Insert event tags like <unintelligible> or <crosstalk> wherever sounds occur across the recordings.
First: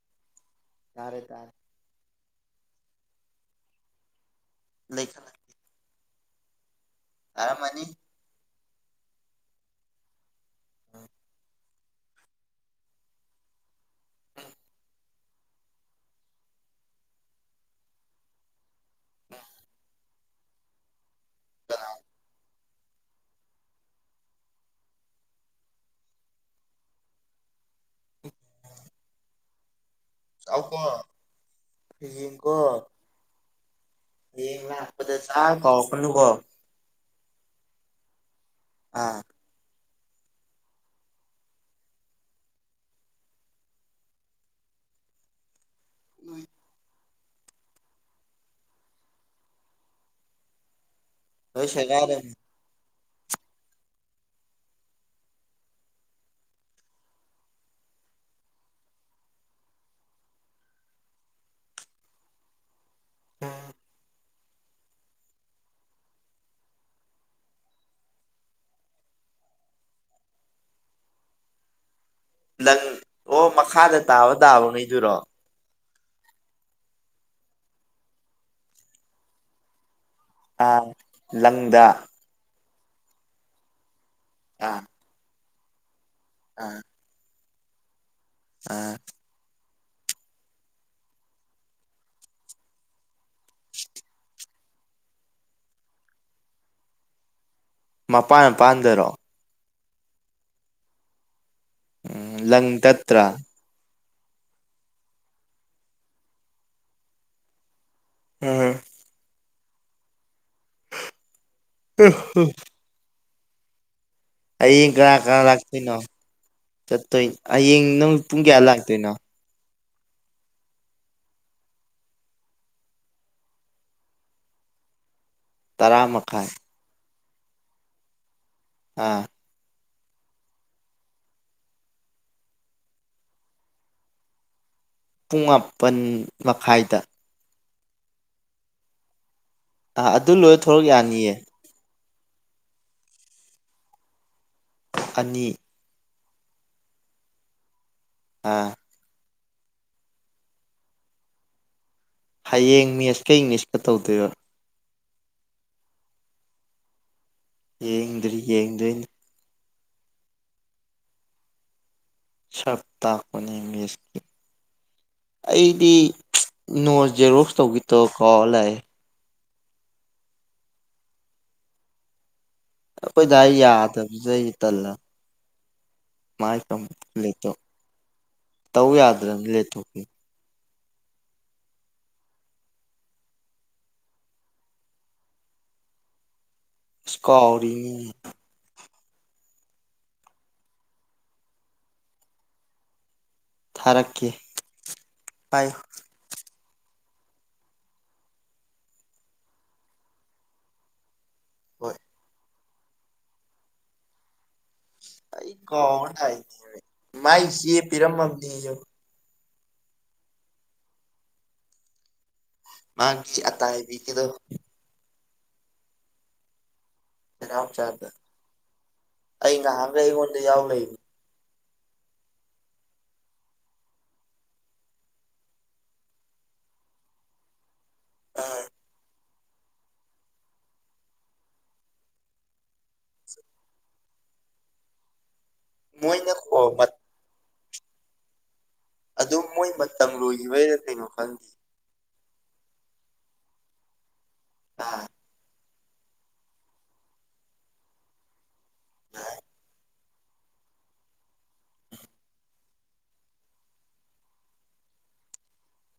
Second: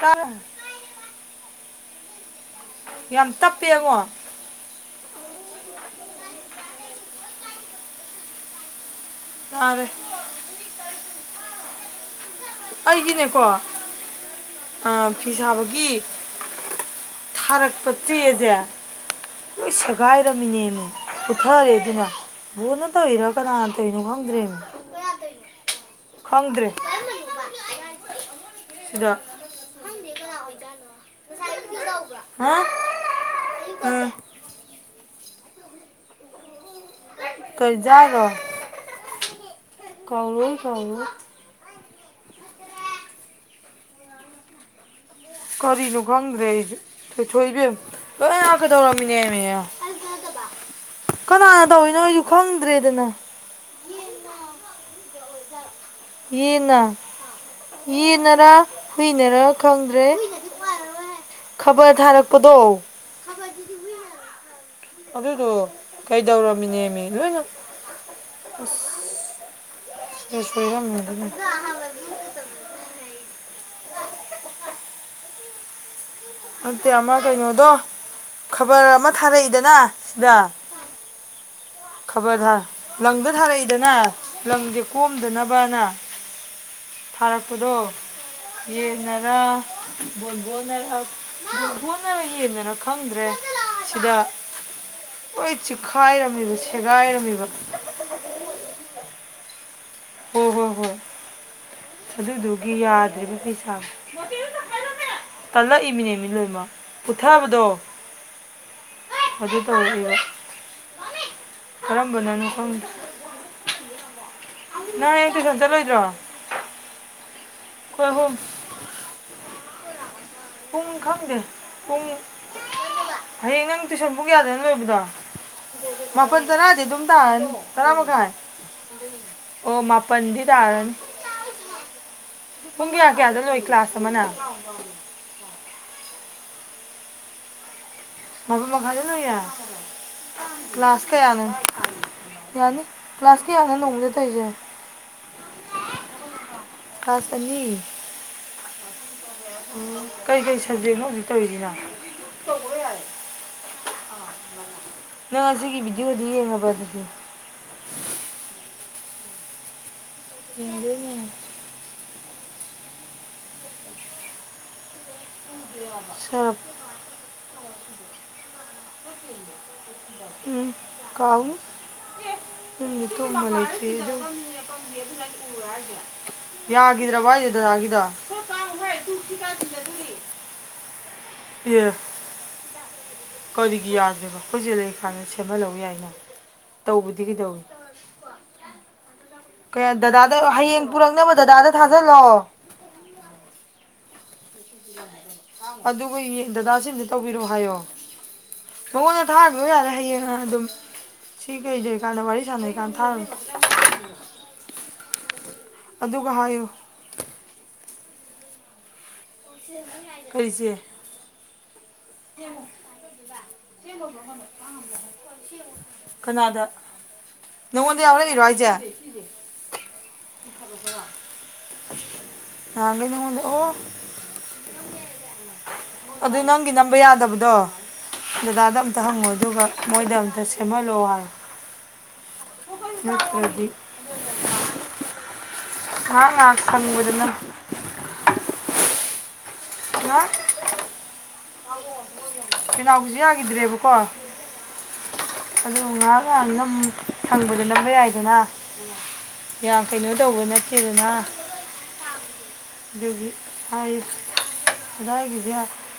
ꯍꯥ ꯇꯥꯔꯦ ꯇꯥꯔꯦ ꯌꯥꯝ ꯇꯞꯄꯦ ꯑꯉꯣ ꯂꯩ ꯈ ꯇꯔꯝꯃꯅꯤ ꯇꯥꯔꯦ ꯑꯩꯒꯤꯅꯦꯀꯣ ꯑ ꯐꯤ ꯁꯥꯕꯒꯤ ꯊꯥꯔꯛꯄ ꯆꯦ ꯁꯦ ꯂꯣꯏ ꯁꯦꯒꯥꯏꯔꯝꯃꯤꯅꯦꯃꯤ ꯄꯨꯨꯊꯔꯦ ꯀꯅꯥ ꯑꯗꯨꯅ ꯕꯨꯡꯉꯣꯅ ꯇꯧꯋꯤꯔ ꯀꯥꯅ ꯇꯧꯔꯤ ꯅꯣ ꯈꯪꯗꯦꯃꯤ ꯈꯪꯗ꯭ꯔꯦ ꯁꯤꯗ ꯇꯥꯎꯕ ꯒꯤ ꯍꯥ ꯀꯣ ꯑ, ꯌꯦꯡ ꯂꯥꯛꯄꯗ ꯆꯥ ꯀꯧꯔꯛꯀꯅꯨꯀꯣ ꯀꯩ ꯆꯥꯔꯤꯅꯣ ꯑꯥ ꯀꯥꯎꯅꯨ ꯀꯥꯎꯅꯨ ꯀꯔꯤꯅꯣ ꯈꯪꯗ꯭ꯔꯦ ꯑꯩ ꯀꯊꯣꯏꯕꯦꯝ ꯂꯣꯏ ꯀꯗꯧꯔꯝꯃꯤꯅꯦꯝꯃꯦ <inaudible> ꯀꯅꯥꯅ ꯂꯣꯏ ꯇꯧꯏꯤꯅꯣ ꯑꯩꯁꯨ ꯁꯦꯒꯥꯏꯔꯅꯤ ꯈꯪꯗ꯭ꯔꯦꯗꯅ ꯌꯦꯟꯅ ꯌꯦꯟꯅꯔ ꯍꯨꯏꯅꯔ ꯈꯪꯗ꯭ꯔꯦ ꯈꯕꯔ ꯊꯥꯔꯛꯄꯗꯣ ꯑꯗꯨꯗꯣ ꯀꯩꯗꯧꯔꯝꯃꯤꯅꯦꯃꯤ ꯂꯣꯏꯅ ꯑꯁ ꯐꯤꯁꯦ ꯁꯣꯢꯔꯝꯃꯦꯅꯦ ꯂꯪ ꯑꯣ ꯃꯈꯥꯗ ꯇꯥꯑꯣ ꯇꯥꯕꯅꯤꯗꯨꯨꯔꯣ ꯅꯠꯇꯦ ꯑꯃ ꯀꯩꯅꯣꯗꯣ ꯈꯕ꯭ꯔ ꯑꯃ ꯊꯥꯔꯛꯏꯗꯅ ꯁꯤꯗ ꯑꯥ ꯂꯪꯗ ꯈꯕꯔ ꯊꯥ ꯂꯪꯗ ꯊꯥꯔꯛꯏꯗꯅ ꯂꯪꯁꯦ ꯑꯥ ꯀꯣꯝꯗꯅꯕꯅ ꯑꯥ ꯊꯥꯔꯛꯄꯗꯣ ꯑꯥ ꯌꯦꯟꯅꯔꯥ ꯕꯣꯕꯣꯅꯔ ꯈꯪ ꯕꯣꯟꯕꯣꯟ ꯅꯔ ꯌꯦꯟꯅꯔ ꯈꯪꯗ꯭ꯔꯦ ꯁꯤꯗ ꯂꯣꯏ ꯆꯤꯈꯥꯏꯔꯝꯃꯤꯕ ꯁꯦꯒꯥꯏꯔꯝꯃꯤꯕ ꯃꯄꯥꯟ ꯃꯄꯥꯟꯗꯔꯣ ꯍꯣꯏ ꯍꯣꯏ ꯍꯣꯢ ꯎꯝ ꯂꯪ ꯑꯗꯨꯗꯨꯒꯤ ꯇꯠꯇ꯭ꯔꯥ ꯌꯥꯗ꯭ꯔꯤꯕ ꯄꯩꯁꯥꯁꯦ ꯇꯜꯂꯛꯏꯃꯤꯅꯦ ꯃꯤ ꯂꯣꯏꯃ ꯄꯨꯊꯔꯕꯗꯣ ꯎꯝ ꯑꯗꯨ ꯇꯧ ꯀꯔꯝꯕꯅꯣ ꯈꯪꯗꯦ ꯍꯌꯦꯡ ꯅꯪ ꯀꯅꯥ ꯀꯅꯥ ꯇꯨꯏꯁꯟ ꯂꯥꯛꯇꯣꯏꯅꯣ ꯆꯠꯂꯣꯏꯗ꯭ꯔꯣ ꯆꯠꯇꯣꯏ ꯍꯌꯦꯡ ꯑꯩꯈꯣꯏ ꯅꯠ ꯑꯍꯨꯝ ꯄꯨꯡ ꯀꯌꯥ ꯂꯥꯛꯇꯣꯏꯅꯣ ꯄꯨꯡ ꯈꯪꯗꯦ ꯄꯨꯡ ꯍꯌꯦꯡ ꯅꯪ ꯇꯨꯏꯁꯟ ꯄꯨꯡ ꯌꯥꯗꯅ ꯂꯣꯏꯕꯗꯣ ꯇꯔꯥ ꯃꯥꯄꯟ ꯃꯈꯥꯏ ꯇꯥꯔꯗꯤ ꯑꯗꯨꯝ ꯇꯥꯔꯅꯤ ꯇꯔꯥ ꯃꯈꯥꯏ ꯑꯥ ꯑꯣ ꯃꯥꯄ ꯄꯟꯗꯤ ꯇꯥꯔꯅꯤ ꯄꯨꯡ ꯀꯌꯥ ꯀꯌꯥꯗ ꯂꯣꯏ ꯀ꯭ꯂꯥꯁ ꯑꯃꯅ ꯄꯨꯡ ꯃꯥꯄꯟ ꯃꯈꯥꯏꯗ ꯃꯄꯟ ꯃꯈꯥꯏꯗ ꯂꯣꯏꯌꯦ ꯑ ꯑꯗꯨ ꯂꯣꯏ ꯊꯣꯔꯛ ꯀ꯭ꯂꯥꯁ ꯌꯥꯅꯤꯌꯦ ꯀꯌꯥꯅꯣ ꯌꯥꯅꯤ ꯀ꯭ꯂꯥꯁ ꯀꯌꯥꯅꯣ ꯅꯪꯡꯃꯗ ꯇꯧꯋꯤꯁꯦ ꯑꯅꯤ ꯀꯂꯥꯁ ꯑꯅꯤ ꯑꯥ ꯎꯝ ꯀꯩꯀꯩ ꯁꯕꯖꯦꯛꯅꯣ ꯍꯧꯖꯤꯛ ꯇꯧꯔꯤꯁꯤꯅ ꯍꯌꯦꯡ ꯃꯦꯁ ꯀ ꯢꯤꯡꯂꯤꯁꯀ ꯇꯧꯗꯣꯏꯕ ꯅꯪ ꯑꯁꯤꯒꯤ ꯚꯤꯗꯤꯑꯣꯗꯤ ꯌꯦꯡꯉꯕ ꯌꯦꯡꯗ꯭ꯔꯤ ꯌꯦꯡꯗꯣꯢꯅꯦ ꯌꯦꯡꯗꯣꯢꯅꯦ ꯁꯞ ꯇꯥꯛꯄꯅꯦ ꯃꯦꯁꯀꯤ ꯑꯩꯗꯤ ꯁꯔꯞ ꯅꯣ ꯖꯦꯔꯣꯛꯁ ꯇꯧꯉꯦ ꯇꯧꯔ ꯀꯥꯎꯔ ꯂꯥꯛꯑꯦ ꯎꯝ ꯀꯥꯎꯅꯤ ꯎꯝꯗ ꯑꯩꯈꯣꯏ ꯗꯥ ꯇꯨꯝꯃ ꯂꯩꯇꯤꯔ ꯗ ꯌꯥꯗꯕꯁꯤꯗ ꯇꯜꯂ ꯃꯥꯏ <unintelligible> ꯇꯧ ꯌꯥꯗ꯭ꯔꯅꯤ ꯂꯦꯊꯣꯛꯄꯤ ꯌꯦ ꯀꯔꯤꯒꯤ ꯌꯥꯗꯔꯤꯕ ꯑꯩꯈꯣꯏꯁꯦ ꯂꯩꯔꯤ ꯀꯥꯟꯗ ꯁꯦꯝꯍꯜꯂꯧꯎ ꯌꯥꯏꯅꯣ ꯢꯁ ꯀꯥꯥꯎꯔꯤꯅꯤ ꯀ ꯗꯗꯥꯗ ꯍꯌꯦꯡ ꯄꯨꯔꯛꯅꯕ ꯗꯗꯥꯗ ꯊꯥꯖꯤꯜꯂꯣ ꯑꯣꯀꯦ ꯑꯗꯨꯒ ꯌꯦꯡ ꯗꯗꯥꯁꯤ ꯑꯝꯇ ꯇꯧꯕꯤꯔꯣ ꯍꯥꯏꯌꯣ ꯃꯉꯣꯟꯗ ꯊꯥꯉꯔꯣ ꯌꯥꯔꯦ ꯍꯌꯦꯡ ꯑꯗꯨꯝ ꯁꯤ ꯀꯩꯖ ꯍꯣꯏ ꯀꯥꯟꯗ ꯋꯥꯔꯤ ꯁꯥꯟꯅꯔꯤ ꯀꯥꯟꯗ ꯊꯥꯒꯔꯣ ꯑꯩ ꯀꯧꯔ ꯂꯛꯢꯅꯦ ꯃꯥꯏ ꯆꯦ ꯄꯤꯔꯝꯃꯝꯕꯅꯦꯌꯣ ꯀꯔꯤ ꯆꯦ ꯃꯥꯒꯤ ꯑꯇꯥꯏꯕꯤꯒꯤꯗꯣ ꯀꯅꯥꯗ ꯅꯅꯥꯎ ꯅꯪꯉꯣꯟꯗ ꯆꯥꯗ ꯌꯥꯎꯔꯛꯏꯔꯣ ꯍꯥꯏꯁꯦ ꯑꯩ ꯉꯍꯥꯟꯈꯩ ꯑꯩꯉꯣꯟꯗ ꯌꯥꯎ ꯂꯩꯅꯤ ꯅꯍꯟꯒꯦ ꯅꯪꯑꯣꯟꯗ ꯑꯣ ꯑꯗꯨ ꯅꯪꯒꯤ ꯅꯝꯕ ꯌꯥꯗꯕꯗꯣ ꯗꯗꯥꯗ ꯑꯝꯇ ꯍꯪꯉꯣ ꯑꯗꯨꯒ ꯃꯣꯏꯗ ꯑꯝꯇ ꯁꯦꯝꯍꯜꯂꯛꯑꯣ ꯍꯥꯏꯌꯦ ꯅꯠꯇ꯭ꯔꯗꯤ ꯉꯥꯍꯛ ꯃꯣꯏꯅ ꯀꯣ ꯉꯥꯍꯛ ꯁꯪꯉꯨꯗꯅ ꯑꯗꯨꯝ ꯃꯣꯏ ꯃꯇꯝ ꯂꯣꯏꯈꯤꯕꯩꯩꯔ ꯀꯩꯅꯣ ꯈꯪꯗꯦ ꯀꯦꯅꯥꯎ ꯒꯤꯖꯨ ꯌꯥꯈꯤꯗ꯭ꯔꯦꯕꯀꯣ ꯑꯥ ꯑꯗꯨ ꯉꯥꯏꯍꯥꯛ ꯉꯥꯏꯍꯥꯛ ꯅꯝ ꯐꯪꯕꯗ ꯅꯝꯕ ꯌꯥꯏꯗꯅ ꯌꯥꯝ ꯀꯩꯅꯣ ꯇꯧꯕ ꯅꯠꯇꯦꯗꯅ ꯑꯗꯨꯒꯤ ꯍꯥꯏ ꯗꯥꯗꯥ ꯑꯩꯒꯤꯖꯦ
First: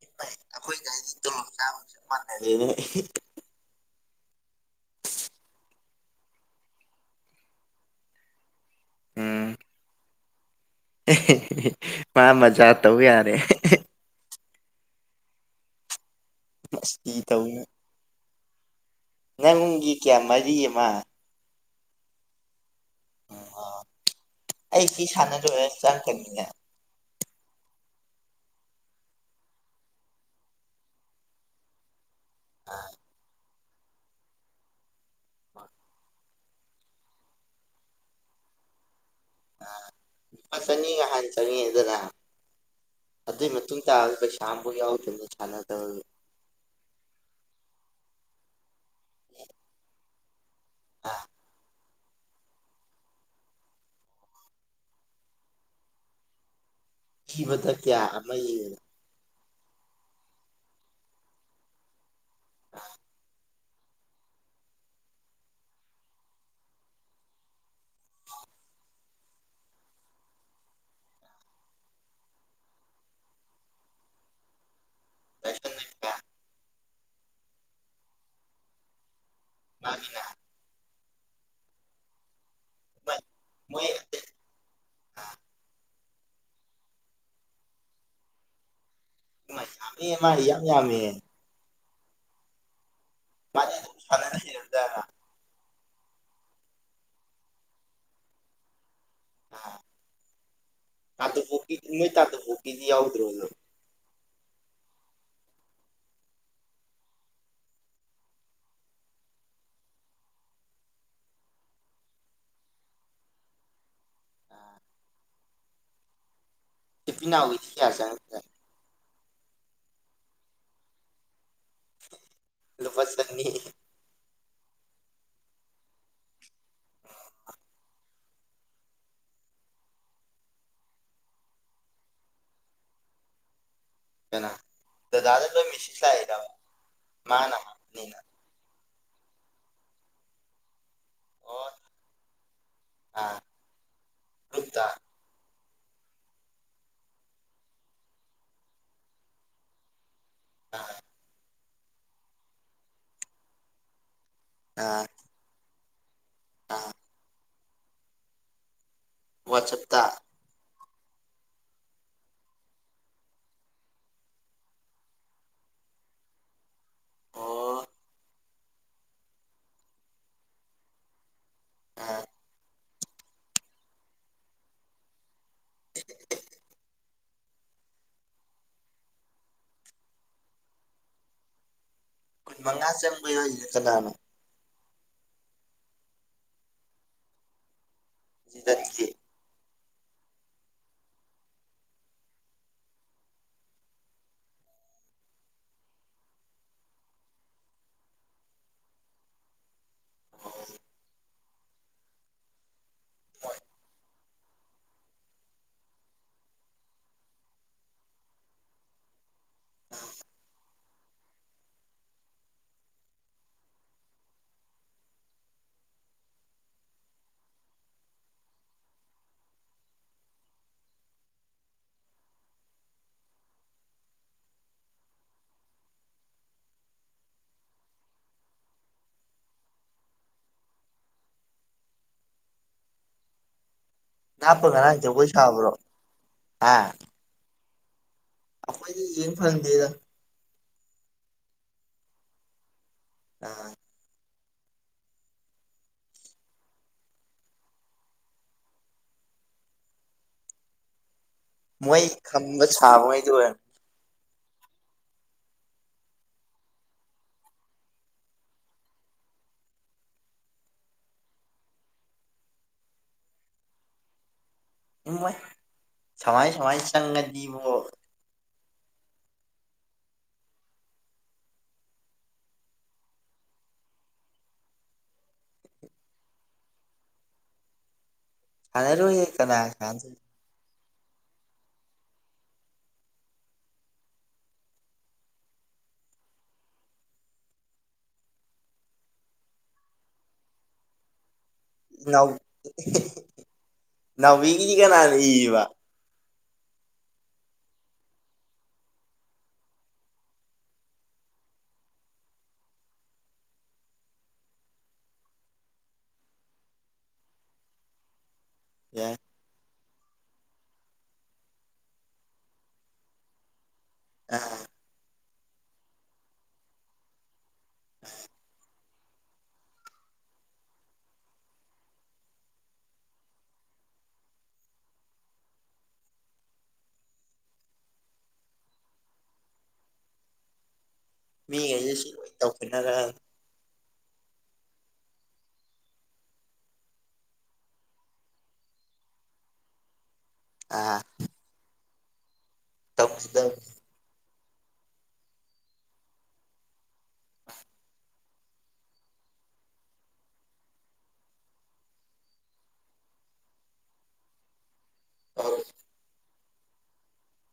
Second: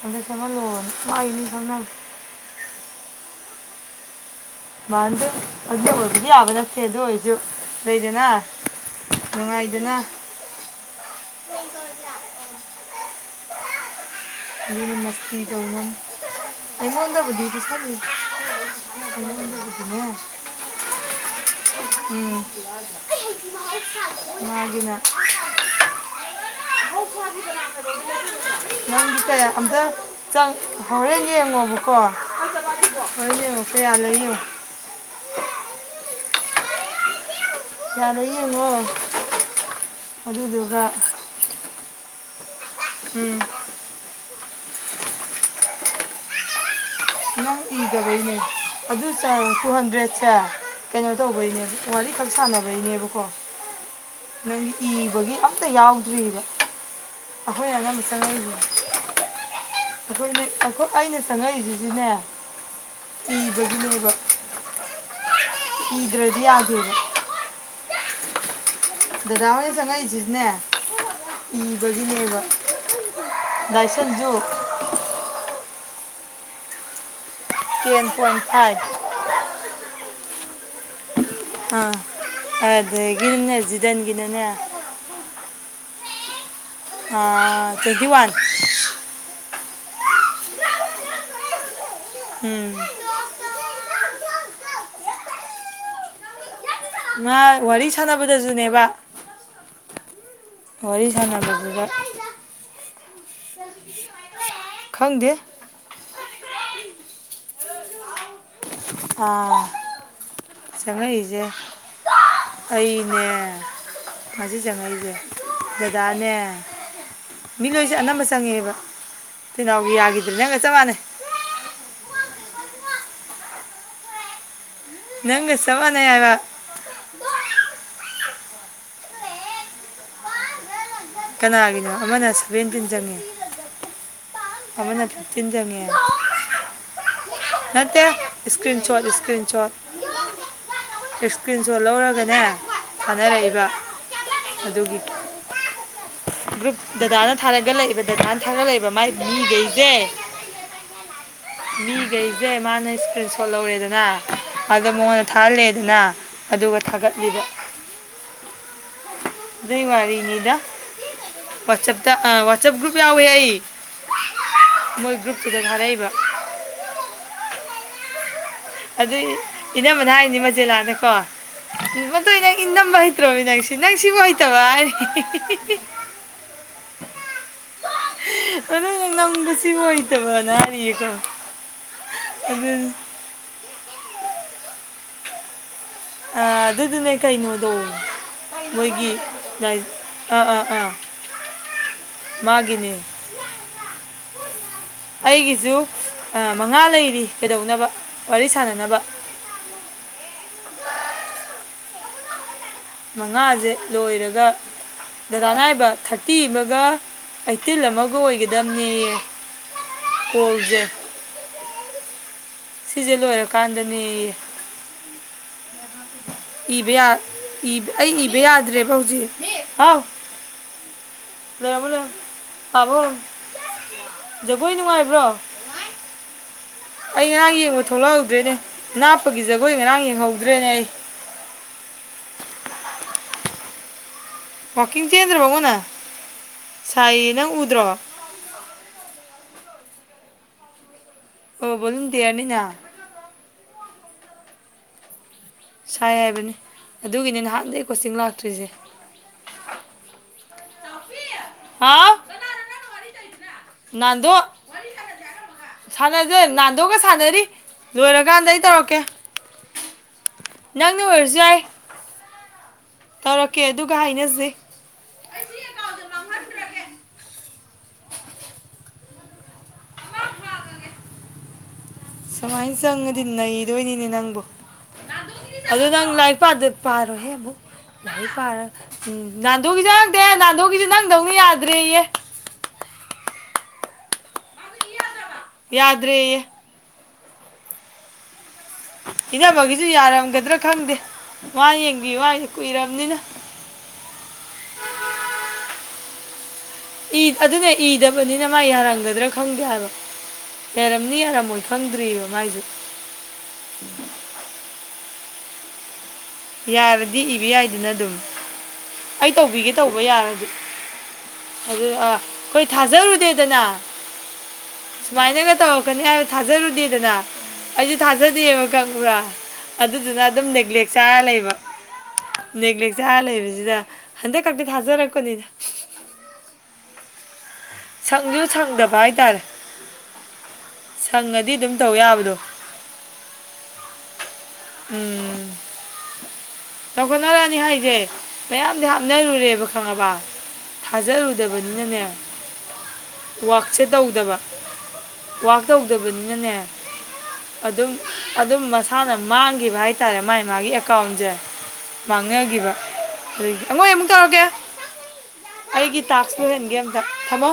ꯑꯝꯇ ꯁꯦꯝꯂꯜ ꯂꯛꯑꯣꯅ ꯑꯩꯈꯣꯏꯒ ꯍꯥꯏꯗꯤ ꯃꯥ ꯃꯤ ꯇꯣꯂꯣꯞ ꯆꯥꯕ ꯈꯪꯅꯕꯅꯦ ꯆꯞ ꯃꯥꯟꯅꯔꯦꯅꯦ ꯃꯥꯟꯗꯦ ꯑꯗꯨ ꯑꯣꯏꯕꯗꯤ ꯌꯥꯕ ꯅꯠꯇꯦ ꯑꯗꯨ ꯑꯣꯏꯔꯁꯨ ꯂꯩꯗꯅ ꯅꯨꯡꯉꯥꯏꯗꯅ ꯍꯦꯍꯦ ꯃꯥ ꯃꯆꯖꯥ ꯇꯧ ꯌꯥꯔꯦ ꯑꯗꯨ ꯃꯁꯇꯤ ꯇꯧꯕ ꯃꯁꯇꯤ ꯑꯩꯉꯣꯟꯗ ꯍꯧꯖꯤꯛ ꯇꯧꯅ ꯄꯤꯁꯤꯟꯂꯨ ꯅꯪꯒꯤ ꯀꯌꯥ ꯃꯔꯤ ꯑꯃ ꯎꯝ ꯑꯩ ꯃꯥꯒꯤꯅ ꯁꯤ ꯁꯥꯟꯅ ꯂꯣꯏꯔ ꯆꯪꯈ꯭ꯔꯅꯤꯅꯦ ꯅꯪꯗꯤ ꯀꯌꯥ ꯑꯝꯇ ꯆꯪ ꯍꯣꯔꯦꯟ ꯌꯦꯡꯉꯣꯕꯀꯣ ꯑꯣꯏ ꯀꯩꯌꯥ ꯂꯩꯏꯒꯦ ꯌꯦꯡꯉꯣ ꯍꯣꯏ ꯌꯥꯔ ꯌꯦꯡꯉꯣ ꯑ ꯂꯨꯄꯥ ꯑꯗꯨꯗꯨꯒ ꯆꯅꯤꯒ ꯍꯥꯟ ꯆꯪꯉꯛꯑꯦꯗꯅ ꯎꯝ ꯑꯗꯨꯏ ꯃꯇꯨꯡ ꯇꯥꯕꯗꯤ ꯄꯩꯁꯥ ꯑꯃꯕꯧ ꯌꯥꯎꯗꯝꯅꯦ ꯁꯥꯟꯅꯗꯕꯒꯤ ꯅꯪ ꯏꯗꯕꯩꯅꯦ ꯑꯗꯨ ꯆꯥꯡ ꯇꯨ ꯍꯟꯗ꯭ꯔꯦꯗꯁꯦ ꯀꯩꯅꯣ ꯇꯧꯕꯩꯅꯦꯕ ꯋꯥꯔꯤꯈꯛ ꯁꯥꯟꯅꯕꯩꯅꯦꯕꯀꯣ ꯅꯪ ꯏꯕꯒꯤ ꯑꯝꯇ ꯌꯥꯎꯗ꯭ꯔꯤꯑꯕ ꯑꯩꯈꯣꯏ ꯄꯤꯕꯗ ꯀꯌꯥ ꯑꯉꯕ ꯑꯃ ꯆꯪꯉꯛꯏꯁꯦ ꯌꯦꯡꯉꯦ ꯑꯩꯈꯣꯏ ꯅꯣꯢ ꯑꯩꯅ ꯆꯪꯉꯛꯏꯁꯤꯗꯤꯅꯦ ꯑ ꯏꯕꯒꯤꯅꯦꯕ ꯏꯗ꯭ꯔꯗꯤ ꯌꯥꯗꯦꯕ ꯗꯥꯗꯥ ꯍꯣꯏꯅ ꯆꯪꯉꯛꯏꯁꯤꯖꯨꯅꯦ ꯏꯕꯒꯤꯅꯦꯕ ꯂꯥꯏꯁꯦꯟ ꯁꯨ ꯂꯥꯏꯁꯟꯅ ꯀꯌꯥ ꯇꯦꯟ ꯄꯣꯏꯟ ꯐꯥꯏꯐ ꯃꯥꯒꯤꯅ ꯑꯥ ꯑꯗꯒꯤꯅꯦ ꯃꯣꯏ ꯖꯤꯗꯟꯒꯤꯅꯅꯦ ꯑꯥ ꯇ꯭ꯋꯦꯟꯇꯤ ꯋꯥꯟ ꯃꯥꯏ ꯌꯥꯃꯤꯍꯦ ꯃꯥ ꯏꯌꯥꯝ ꯌꯥꯃꯤꯍꯦ ꯎꯝ ꯃꯥ ꯁꯂꯅꯁꯤ ꯗꯔ ꯃꯥ ꯋꯥꯔꯤ ꯁꯥꯟꯅꯕꯗꯁꯨꯅꯦꯕ ꯑꯥ ꯋꯥꯔꯤ ꯑꯇꯣ ꯁꯥꯟꯅꯕꯗꯨꯗ ꯍꯣꯀꯤꯗꯤ ꯃꯣꯏ ꯇꯥꯇꯣ ꯑꯣ ꯍꯣꯀꯤꯗꯤ ꯌꯥꯎꯗ꯭ꯔꯦꯅꯦ ꯈꯪꯗꯦ ꯑꯥ ꯆꯪꯉꯛꯏꯁꯦ ꯑꯩꯅꯦ ꯉꯁꯤ ꯆꯪꯉꯛꯏꯁꯦ ꯗꯥꯗꯥꯅꯦ ꯏꯆꯤꯟ ꯏꯅꯥꯎꯒꯤꯗꯤ ꯀꯌꯥ ꯃꯤꯂꯣꯏꯁꯦ ꯑꯅꯝꯕ ꯆꯪꯉꯛꯀꯦ ꯆꯪꯉꯦꯕ ꯁꯤꯅꯥꯎꯒꯤ ꯌꯥꯈꯤꯗꯔꯦ ꯅꯪꯒ ꯆꯞ ꯃꯥꯅꯩ ꯂꯨꯄꯥ ꯆꯥꯅꯤ ꯅꯪꯒ ꯆꯕ ꯃꯥꯟꯅꯩ ꯍꯥꯏꯕ ꯀꯅꯥꯒꯤꯅꯣ ꯑꯃꯅ ꯁꯚꯦꯟꯇꯤꯟ ꯆꯪꯉꯤ ꯀꯅꯥ ꯑꯃꯅ ꯗꯗꯥꯗ ꯐꯤꯞꯇꯤꯟ ꯂꯣꯏ ꯆꯪꯉꯦ ꯃꯦꯁꯦꯖ ꯂꯥꯛꯏꯔꯕ ꯃꯥꯅ ꯅꯠꯇꯦ ꯍꯥꯞꯄꯅꯤꯅ ꯏꯁꯀ꯭ꯔꯤꯟ ꯁꯣꯠ ꯏꯁꯀ꯭ꯔꯤꯟ ꯁꯣꯠ ꯏꯁꯀ꯭ꯔꯤꯟ ꯑꯣ ꯁꯣꯠ ꯂꯧꯔꯒꯅꯦ ꯑꯥ ꯊꯥꯅꯔꯛꯏꯕ ꯒ꯭ꯔꯨꯞꯇ ꯑꯗꯨꯒꯤ ꯒ꯭ꯔꯨꯞ ꯗꯥꯗꯥꯅ ꯊꯥꯒꯠꯂꯛꯏꯕ ꯗꯥꯗꯥꯅ ꯊꯥꯔꯠꯂꯛꯏꯕ ꯃꯥꯏ ꯃꯤꯈꯩꯁꯦ ꯑ ꯃꯤꯈꯩꯁꯦ ꯃꯥꯅ ꯏꯁꯀ꯭ꯔꯤꯟ ꯁꯣꯠ ꯂꯧꯔꯦꯗꯅ ꯑꯗꯣꯒ ꯑꯥ ꯃꯉꯣꯟꯗ ꯊꯥꯍꯜꯂꯛꯑꯦꯗꯅ ꯑꯗꯨꯒ ꯑꯥ ꯊꯥꯒꯠꯂꯤꯕ ꯑꯗꯨꯢ ꯋꯥꯆꯞꯇ ꯆꯥꯔꯤꯅꯤꯗ ꯋꯥꯁꯄꯇ ꯑ ꯋꯥꯁꯄ ꯒ꯭ꯔꯨꯨꯨꯞ ꯌꯥꯎꯋꯦ ꯑꯩ ꯃꯣꯏ ꯒ꯭ꯔꯨꯨꯄꯇꯨꯗ ꯊꯥꯔꯛꯏꯕ ꯑꯣ ꯑꯗꯨ ꯏꯅꯝꯃꯅ ꯍꯥꯏꯅꯤ ꯃꯆꯦꯜꯂꯥꯗꯀꯣ ꯑꯥ ꯃꯗꯨꯅꯦ ꯏꯅꯝꯕ ꯅꯠꯇ꯭ꯔꯣꯃꯤ ꯅꯪꯁꯤ ꯅꯪ ꯁꯤꯕꯨ ꯍꯇꯕ ꯍꯥꯏꯔꯤꯌꯦ ꯑꯗꯨ ꯅꯝꯕ ꯁꯤ ꯋꯥꯏ ꯇꯕꯅꯥꯔꯤ ꯀ ꯀꯨꯟ ꯃꯉꯥꯥ ꯆꯪꯕ ꯌꯥꯎꯔꯤꯁꯦ ꯀꯅꯥꯅꯣ ꯑ ꯑꯗꯨꯗꯨꯅꯦ ꯀꯩꯅꯣꯗꯣ ꯖꯤꯗꯟꯒꯤ ꯃꯣꯏꯒꯤ ꯗꯥꯢ ꯑꯥ ꯑꯥ ꯑꯥ ꯃꯥꯒꯤꯅꯦ <inaudible> ꯑꯩꯒꯤꯁꯨ ꯑ ꯃꯉꯥ ꯂꯩꯔꯤ ꯀꯩꯗꯧꯅꯕ ꯋꯥꯔꯤ ꯁꯥꯟꯅꯅꯕ <inaudible> ꯃꯉꯥꯁꯦ ꯂꯣꯏꯔꯒ ꯗꯗꯥꯅ ꯍꯥꯏꯕ ꯊꯥꯔꯇꯤ ꯑꯃꯒ ꯑꯩꯠꯇꯤꯟ ꯑꯃꯒ ꯑꯣꯏꯒꯗꯕꯅꯦꯌꯦ ꯀꯣꯜꯖꯦ ꯁꯤꯖꯦ ꯂꯣꯏꯔꯀꯥꯟꯗꯅꯦꯌꯦ ꯏꯕ ꯌꯥ ꯑꯩ ꯏꯕ ꯌꯥꯗ꯭ꯔꯦꯕ ꯍꯧꯖꯤꯛ ꯍꯥꯎ ꯂꯩꯔꯝꯃꯣ ꯂꯩꯔꯝꯃꯣ ꯄꯥꯕ ꯍꯧꯔꯝꯃꯣ ꯖꯒꯣꯏ ꯅꯨꯡꯉꯥꯏꯕ꯭ꯔꯣ ꯑꯩ ꯉꯔꯥꯡ ꯌꯦꯡꯕ ꯊꯣꯛꯂꯛꯍꯧꯗ꯭ꯔꯦꯅꯦ ꯅꯥꯞꯄꯒꯤ ꯖꯒꯣꯏ ꯉꯔꯥꯡ ꯌꯦꯡꯍꯧꯗ꯭ꯔꯦꯅꯦ ꯑꯩ <inaudible> ꯅꯥꯞꯄ ꯉꯔꯥꯡ ꯋꯥꯛꯀꯤꯡ ꯖꯒꯣꯏ ꯆꯦꯟꯗ꯭ꯔꯕꯣ ꯉꯣ ꯁꯥꯕ꯭ꯔꯣ ꯅꯪ ꯍꯥ ꯁꯥꯏ ꯅꯪ ꯎꯗ꯭ꯔꯣ ꯑꯩꯈꯣꯏꯗꯤ ꯌꯦꯡ ꯐꯪꯗꯦꯗ ꯑꯣ ꯕꯣꯂꯟꯇꯤꯌꯥꯔꯅꯤꯅ ꯑꯥ ꯁꯥꯏ ꯍꯥꯏꯕꯅꯤ ꯑꯗꯨꯒꯤꯅꯤ ꯅꯍꯥꯟꯗꯒꯤ ꯀꯣꯆꯤꯡ ꯂꯥꯛꯇ꯭ꯔꯤꯁꯦ ꯃꯣꯏ ꯍꯥꯎ ꯈꯝꯕ ꯁꯥꯕ ꯈꯩꯗꯣ ꯑꯣꯢꯔꯝ ꯗꯣ ꯁꯥꯟꯅꯁꯦ ꯅꯥꯟꯗꯣꯒ ꯁꯥꯟꯅꯔꯤ ꯂꯣꯏꯔꯀꯥꯟꯗ ꯑꯩ ꯇꯧꯔꯛꯀꯦ ꯅꯪꯅ ꯑꯣꯏꯔꯁꯨ ꯌꯥꯏ ꯇꯧꯔꯛꯀꯦ ꯑꯗꯨꯒ ꯍꯥꯏꯅꯁꯦ ꯃꯣꯢ ꯁꯃꯥꯏ ꯁꯨꯃꯥꯏ ꯆꯪꯉꯅꯤꯕꯀꯣ <inaudible> ꯁꯨꯃꯥꯏꯅ ꯆꯪꯉꯗꯤ ꯅꯩꯗꯣꯏꯅꯤꯅꯦ ꯅꯪꯕꯨ ꯑꯗꯨ ꯅꯪ ꯂꯥꯏꯔꯤꯛ ꯄꯥꯗꯨ ꯄꯥꯔꯣꯍꯦ ꯑꯃꯨꯛ ꯂꯥꯏꯔꯤꯛ ꯄꯥꯔ ꯁꯥꯟꯅꯔꯣꯏꯍꯦ ꯀꯅꯥ ꯅꯥꯟꯗꯣꯒꯤ ꯁꯥꯟꯅꯗꯣꯏꯅꯣ ꯆꯪꯂꯛꯇꯦ ꯅꯥꯟꯗꯣ ꯁꯤꯗꯤ ꯅꯪꯗꯧꯅ ꯌꯥꯗ꯭ꯔꯦꯌꯦ ꯌꯥꯗ꯭ꯔꯦꯌꯦ ꯏꯅꯝꯕꯒꯤꯁꯨ ꯌꯥꯔꯝꯒꯗ꯭ꯔꯥ ꯈꯪꯗꯦ ꯃꯥ ꯌꯦꯡꯕꯤꯌꯨ ꯏꯅꯥꯎ ꯃꯥꯁꯨ ꯀꯨꯏꯔꯕꯅꯤꯅ ꯅꯥꯎꯕꯤꯒꯤꯗꯤ ꯀꯅꯥꯅ ꯏꯕ ꯏ ꯑꯗꯨꯅꯦ ꯏꯗꯕꯅꯤꯅ ꯃꯥ ꯌꯥꯔꯝꯒꯗ꯭ꯔꯥ ꯈꯪꯗꯦ ꯍꯥꯏꯕꯣ ꯂꯩꯔꯝꯅꯤ ꯌꯥꯔꯝꯃꯣꯏ ꯈꯪꯗ꯭ꯔꯤꯑꯕ ꯃꯥꯏꯁꯦ ꯌꯥꯔꯗꯤ ꯏꯕ ꯌꯥꯏꯗꯨꯅ ꯑꯗꯨꯝ ꯌꯥꯏ ꯑꯩ ꯇꯧꯕꯤꯒꯦ ꯇꯧꯕ ꯌꯥꯔꯗꯤ ꯑꯗꯨ ꯑ ꯑꯩꯈꯣꯏ ꯊꯥꯖꯔꯨꯗꯦꯗꯅ ꯑ ꯁꯨꯃꯥꯏꯅꯒ ꯇꯧꯔꯛꯀꯅꯤ ꯍꯥꯏꯕ ꯊꯥꯖꯔꯨꯗꯦꯗꯅ ꯑꯩꯁꯨ ꯊꯥꯖꯗꯦꯕ ꯈꯪꯕ꯭ꯔ ꯑꯗꯨꯗꯨꯅ ꯑꯗꯨꯝ ꯅꯦꯒ꯭ꯂꯦꯛ ꯆꯥꯔ ꯂꯩꯕ ꯅꯦꯛꯂꯦꯛ ꯆꯔ ꯂꯩꯕꯁꯤꯗ ꯍꯟꯗꯛ ꯈꯛꯇ ꯊꯥꯖꯔꯛꯄꯅꯤꯗ <inaudible> ꯁꯪꯁꯨ ꯁꯪꯗꯕ ꯍꯥꯏꯇꯥꯔꯦ ꯃꯤ ꯁꯪꯉꯗꯤ ꯑꯗꯨꯝ ꯈꯩꯁꯦ ꯇꯧ ꯁꯨꯝ ꯌꯥꯕꯗꯣ ꯇꯧꯃꯤꯟꯅꯔꯛ ꯎꯝ ꯍꯧꯒꯠꯂꯛꯑꯅꯦ ꯍꯥꯏꯁꯦ ꯃꯌꯥꯝꯗꯤ ꯍꯥꯞꯅꯔꯨꯔꯦꯕ ꯈꯪꯉꯕ ꯑ ꯊꯥꯖꯔꯨꯗꯕꯅꯤꯅꯅꯦ ꯇꯧꯅꯗꯕꯅꯤ ꯋ꯭ꯥꯔꯛꯁꯦ ꯇꯧꯗꯕ ꯋ꯭ꯔꯥꯛ ꯇꯧꯗꯕꯅꯤꯅꯅꯦ ꯑꯗꯨꯝ ꯑꯗꯨꯝ ꯃꯁꯥꯅ ꯃꯥꯡꯈꯤꯕ ꯍꯥꯏꯇꯥꯔꯦ ꯃꯥꯥꯏ ꯃꯥꯒꯤ ꯑꯦꯀꯥꯎꯟꯁꯦ ꯃꯥꯡꯅꯈꯤꯕ ꯑꯗꯨꯒꯤ ꯑꯩ ꯑꯃꯨꯛ ꯇꯧꯔꯒꯦ ꯑꯩꯒꯤ ꯇꯥꯛꯁ ꯂꯣꯢꯍꯟꯒꯦ ꯑꯝꯇ ꯊꯝꯃꯣ